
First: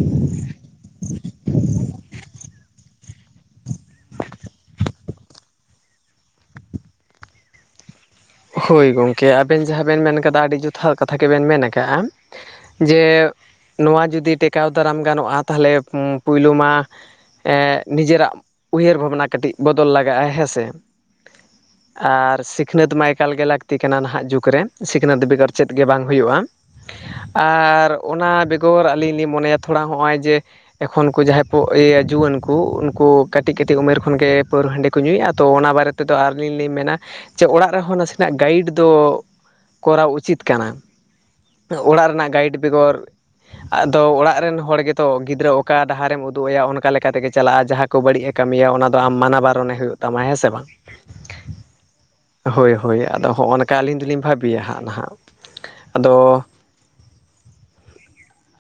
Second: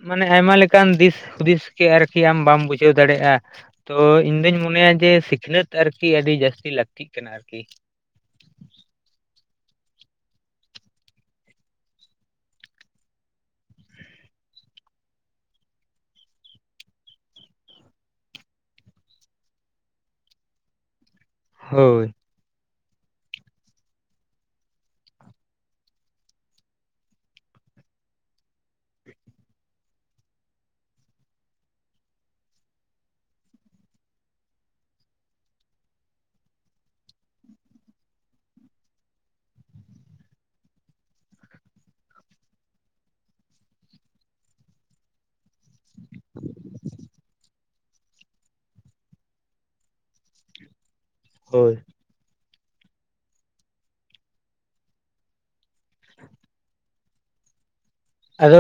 ᱢᱟᱱᱮ ᱟᱭᱢᱟ ᱞᱮᱠᱟᱱ ᱫᱤᱥ ᱾ ᱦᱩᱫᱤᱥ ᱠᱤ ᱟᱨᱠᱤ ᱟᱢ ᱵᱟᱢ ᱵᱩᱡᱷᱟᱹᱣ ᱫᱟᱲᱮᱭᱟᱜᱼᱟ ᱾ ᱛᱚᱸ ᱤᱧ ᱫᱚᱧ ᱢᱚᱱᱮᱭᱟ ᱡᱮ ᱥᱤᱠᱷᱱᱟᱹᱛ ᱟᱨᱠᱤ ᱟᱹᱰᱤ ᱡᱟᱹᱥᱛᱤ ᱞᱟᱹᱠᱛᱤᱜ ᱠᱟᱱᱟ ᱟᱨᱠᱤ ᱾
ᱦᱳᱭ ᱜᱚᱢᱠᱮ ᱟᱹᱵᱮᱱ ᱡᱟᱦᱟᱸ ᱵᱮᱱ ᱢᱮᱱ ᱠᱟᱫᱟ ᱟᱹᱰᱤ ᱡᱚᱛᱷᱟᱛ ᱠᱟᱛᱷᱟ ᱜᱮᱵᱮᱱ ᱢᱮᱱ ᱟᱠᱟᱜᱼᱟ ᱾ ᱡᱮ ᱱᱚᱣᱟ ᱡᱩᱫᱤ ᱴᱮᱠᱟᱣ ᱫᱟᱨᱟᱢ ᱜᱟᱱᱚᱜᱼᱟ ᱛᱟᱦᱚᱞᱮ ᱯᱳᱭᱞᱳ ᱢᱟ ᱾ ᱮᱜ ᱱᱤᱡᱮ ᱨᱟᱜ ᱩᱭᱦᱟᱹᱨ ᱵᱷᱟᱵᱽᱱᱟ ᱠᱟᱹᱴᱤᱡ ᱵᱚᱫᱚᱞ ᱞᱟᱜᱟᱜᱼᱟ ᱦᱮᱸᱥᱮ
ᱦᱳᱭ
᱾ ᱟᱨ ᱥᱤᱠᱷᱱᱟᱹᱛ ᱢᱟᱭ ᱾ ᱮᱠᱟᱞ ᱜᱮ ᱞᱟᱹᱠᱛᱤ ᱠᱟᱱᱟ ᱱᱟᱦᱟᱜ ᱡᱩᱜᱽ ᱨᱮ ᱥᱤᱠᱷᱱᱟᱹᱛ ᱵᱮᱜᱚᱨ ᱪᱮᱫ ᱜᱮ ᱵᱟᱝ ᱦᱩᱸᱭᱩᱜᱼᱟ ᱾ ᱟᱨ ᱚᱱᱟ ᱵᱮᱜᱚᱨ ᱟᱹᱞᱤᱧ ᱞᱤᱧ ᱢᱚᱱᱮᱭᱟ ᱛᱷᱚᱲᱟ ᱦᱚᱸᱜᱼᱚᱭ ᱡᱮ ᱾ ᱮᱠᱷᱚᱱᱠᱩ ᱡᱟᱦᱟᱸᱭ ᱠᱚ ᱤᱭᱟᱹ ᱡᱩᱣᱟᱹᱱ ᱠᱚ ᱠᱷᱚᱱ ᱠᱚ ᱡᱟᱦᱟᱭ ᱠᱚ ᱩᱱᱠᱩ ᱠᱟᱹᱴᱤᱡ ᱠᱟᱹᱴᱤᱡ ᱩᱢᱮᱨ ᱠᱷᱚᱱᱜᱮ ᱯᱟᱹᱨᱣᱟᱹ ᱦᱟᱺᱰᱤ ᱠᱚ ᱧᱩᱭᱮᱫᱼᱟ ᱛᱚ ᱚᱱᱟ ᱵᱟᱨᱮ ᱛᱮ ᱾ ᱛᱮ ᱫᱚ ᱟᱨᱞᱤᱧ ᱞᱤᱧ ᱢᱮᱱᱟ ᱚᱲᱟᱜ ᱨᱮᱦᱚᱸ ᱱᱟᱥᱮᱱᱟᱜ ᱾ ᱜᱟᱭᱤᱰ ᱫᱚ ᱠᱚᱨᱟᱣ ᱩᱪᱤᱛ ᱠᱟᱱᱟ ᱾ ᱚᱲᱟᱜ ᱨᱮ ᱱᱟᱜ ᱜᱟᱭᱤᱰ ᱵᱮᱜᱚᱨ ᱾ ᱟᱫᱚ ᱚᱲᱟᱜ ᱨᱮᱱ ᱦᱚᱲ ᱜᱮᱛᱚ ᱜᱤᱫᱽᱨᱟᱹ ᱚᱠᱟ ᱰᱟᱦᱟᱨᱮᱢ ᱩᱫᱩᱜ ᱟᱭᱟ ᱚᱱᱠᱟ ᱛᱮᱜᱮ ᱪᱟᱞᱟᱜᱼᱟ ᱡᱟᱦᱟᱸ ᱾ ᱠᱚ ᱵᱟᱹᱲᱤᱡ ᱮ ᱠᱟᱹᱢᱤᱭᱟ ᱚᱱᱟ ᱫᱚ ᱟᱢ ᱢᱟᱱᱟ ᱵᱟᱨᱚᱱᱮ ᱦᱩᱭᱩᱜ ᱛᱟᱢᱟ ᱦᱮᱸ ᱥᱮ ᱵᱟᱝ ᱾
ᱦᱳᱭ ᱾
ᱦᱳᱭ ᱾ ᱦᱳᱹᱭ ᱟᱫᱚ ᱦᱚᱜᱼᱚᱱ ᱠᱟ ᱱᱚᱝᱠᱟ ᱟᱞᱤᱧ ᱫᱚᱞᱤᱧ ᱵᱷᱟᱹᱵᱤᱭᱟ ᱦᱟᱸᱜ ᱱᱟᱦᱟᱜ ᱟᱫᱚ ᱾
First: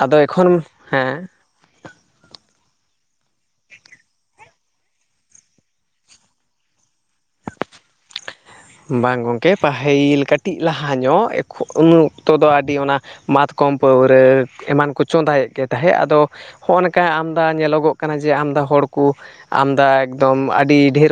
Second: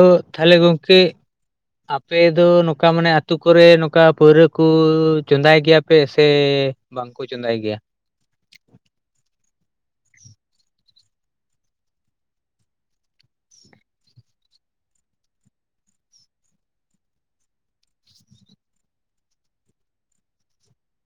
ᱟᱫᱚ ᱮᱠᱷᱚᱱ
ᱛᱟᱦᱚᱞᱮ ᱜᱚᱝᱠᱮ
ᱦᱮᱸ ᱾
ᱟᱯᱮ ᱫᱚ ᱱᱚᱝᱠᱟ ᱢᱟᱱᱮ ᱟᱛᱳ ᱠᱚᱨᱮ ᱱᱚᱝᱠᱟ ᱯᱟᱹᱣᱨᱟᱹ ᱠᱚ ᱪᱚᱸᱫᱟᱭ ᱜᱮᱭᱟ ᱯᱮ ᱥᱮ ᱵᱟᱝ ᱠᱚ ᱾ [inaudible] ᱪᱚᱸᱫᱟᱭ ᱜᱮᱭᱟ ᱾
ᱵᱟᱝ ᱜᱚᱢᱠᱮ ᱯᱟᱹᱦᱤᱞ ᱠᱟᱹᱴᱤᱡ ᱞᱟᱦᱟ ᱧᱚᱜ ᱮᱠᱷᱚᱱ ᱩᱱ ᱚᱠᱛᱚ ᱫᱚ ᱟᱹᱰᱤ ᱚᱱᱟ ᱾ ᱢᱟᱛᱠᱚᱢ ᱯᱟᱹᱣᱨᱟᱹ ᱮᱢᱟᱱ ᱠᱚ ᱪᱚᱸᱫᱟᱭᱮᱫ ᱜᱮ ᱛᱟᱦᱮᱸᱜ ᱟᱫᱚ ᱦᱚᱜᱼ ᱱᱚᱝᱠᱟ ᱟᱢᱫᱟ ᱧᱮᱞᱚᱜᱚ ᱠᱟᱱᱟ ᱡᱮ ᱟᱢᱫᱟ ᱦᱚᱲ ᱠᱚ ᱟᱢᱫᱟ ᱮᱠᱫᱚᱢ ᱟᱹᱰᱤ ᱰᱷᱮᱨ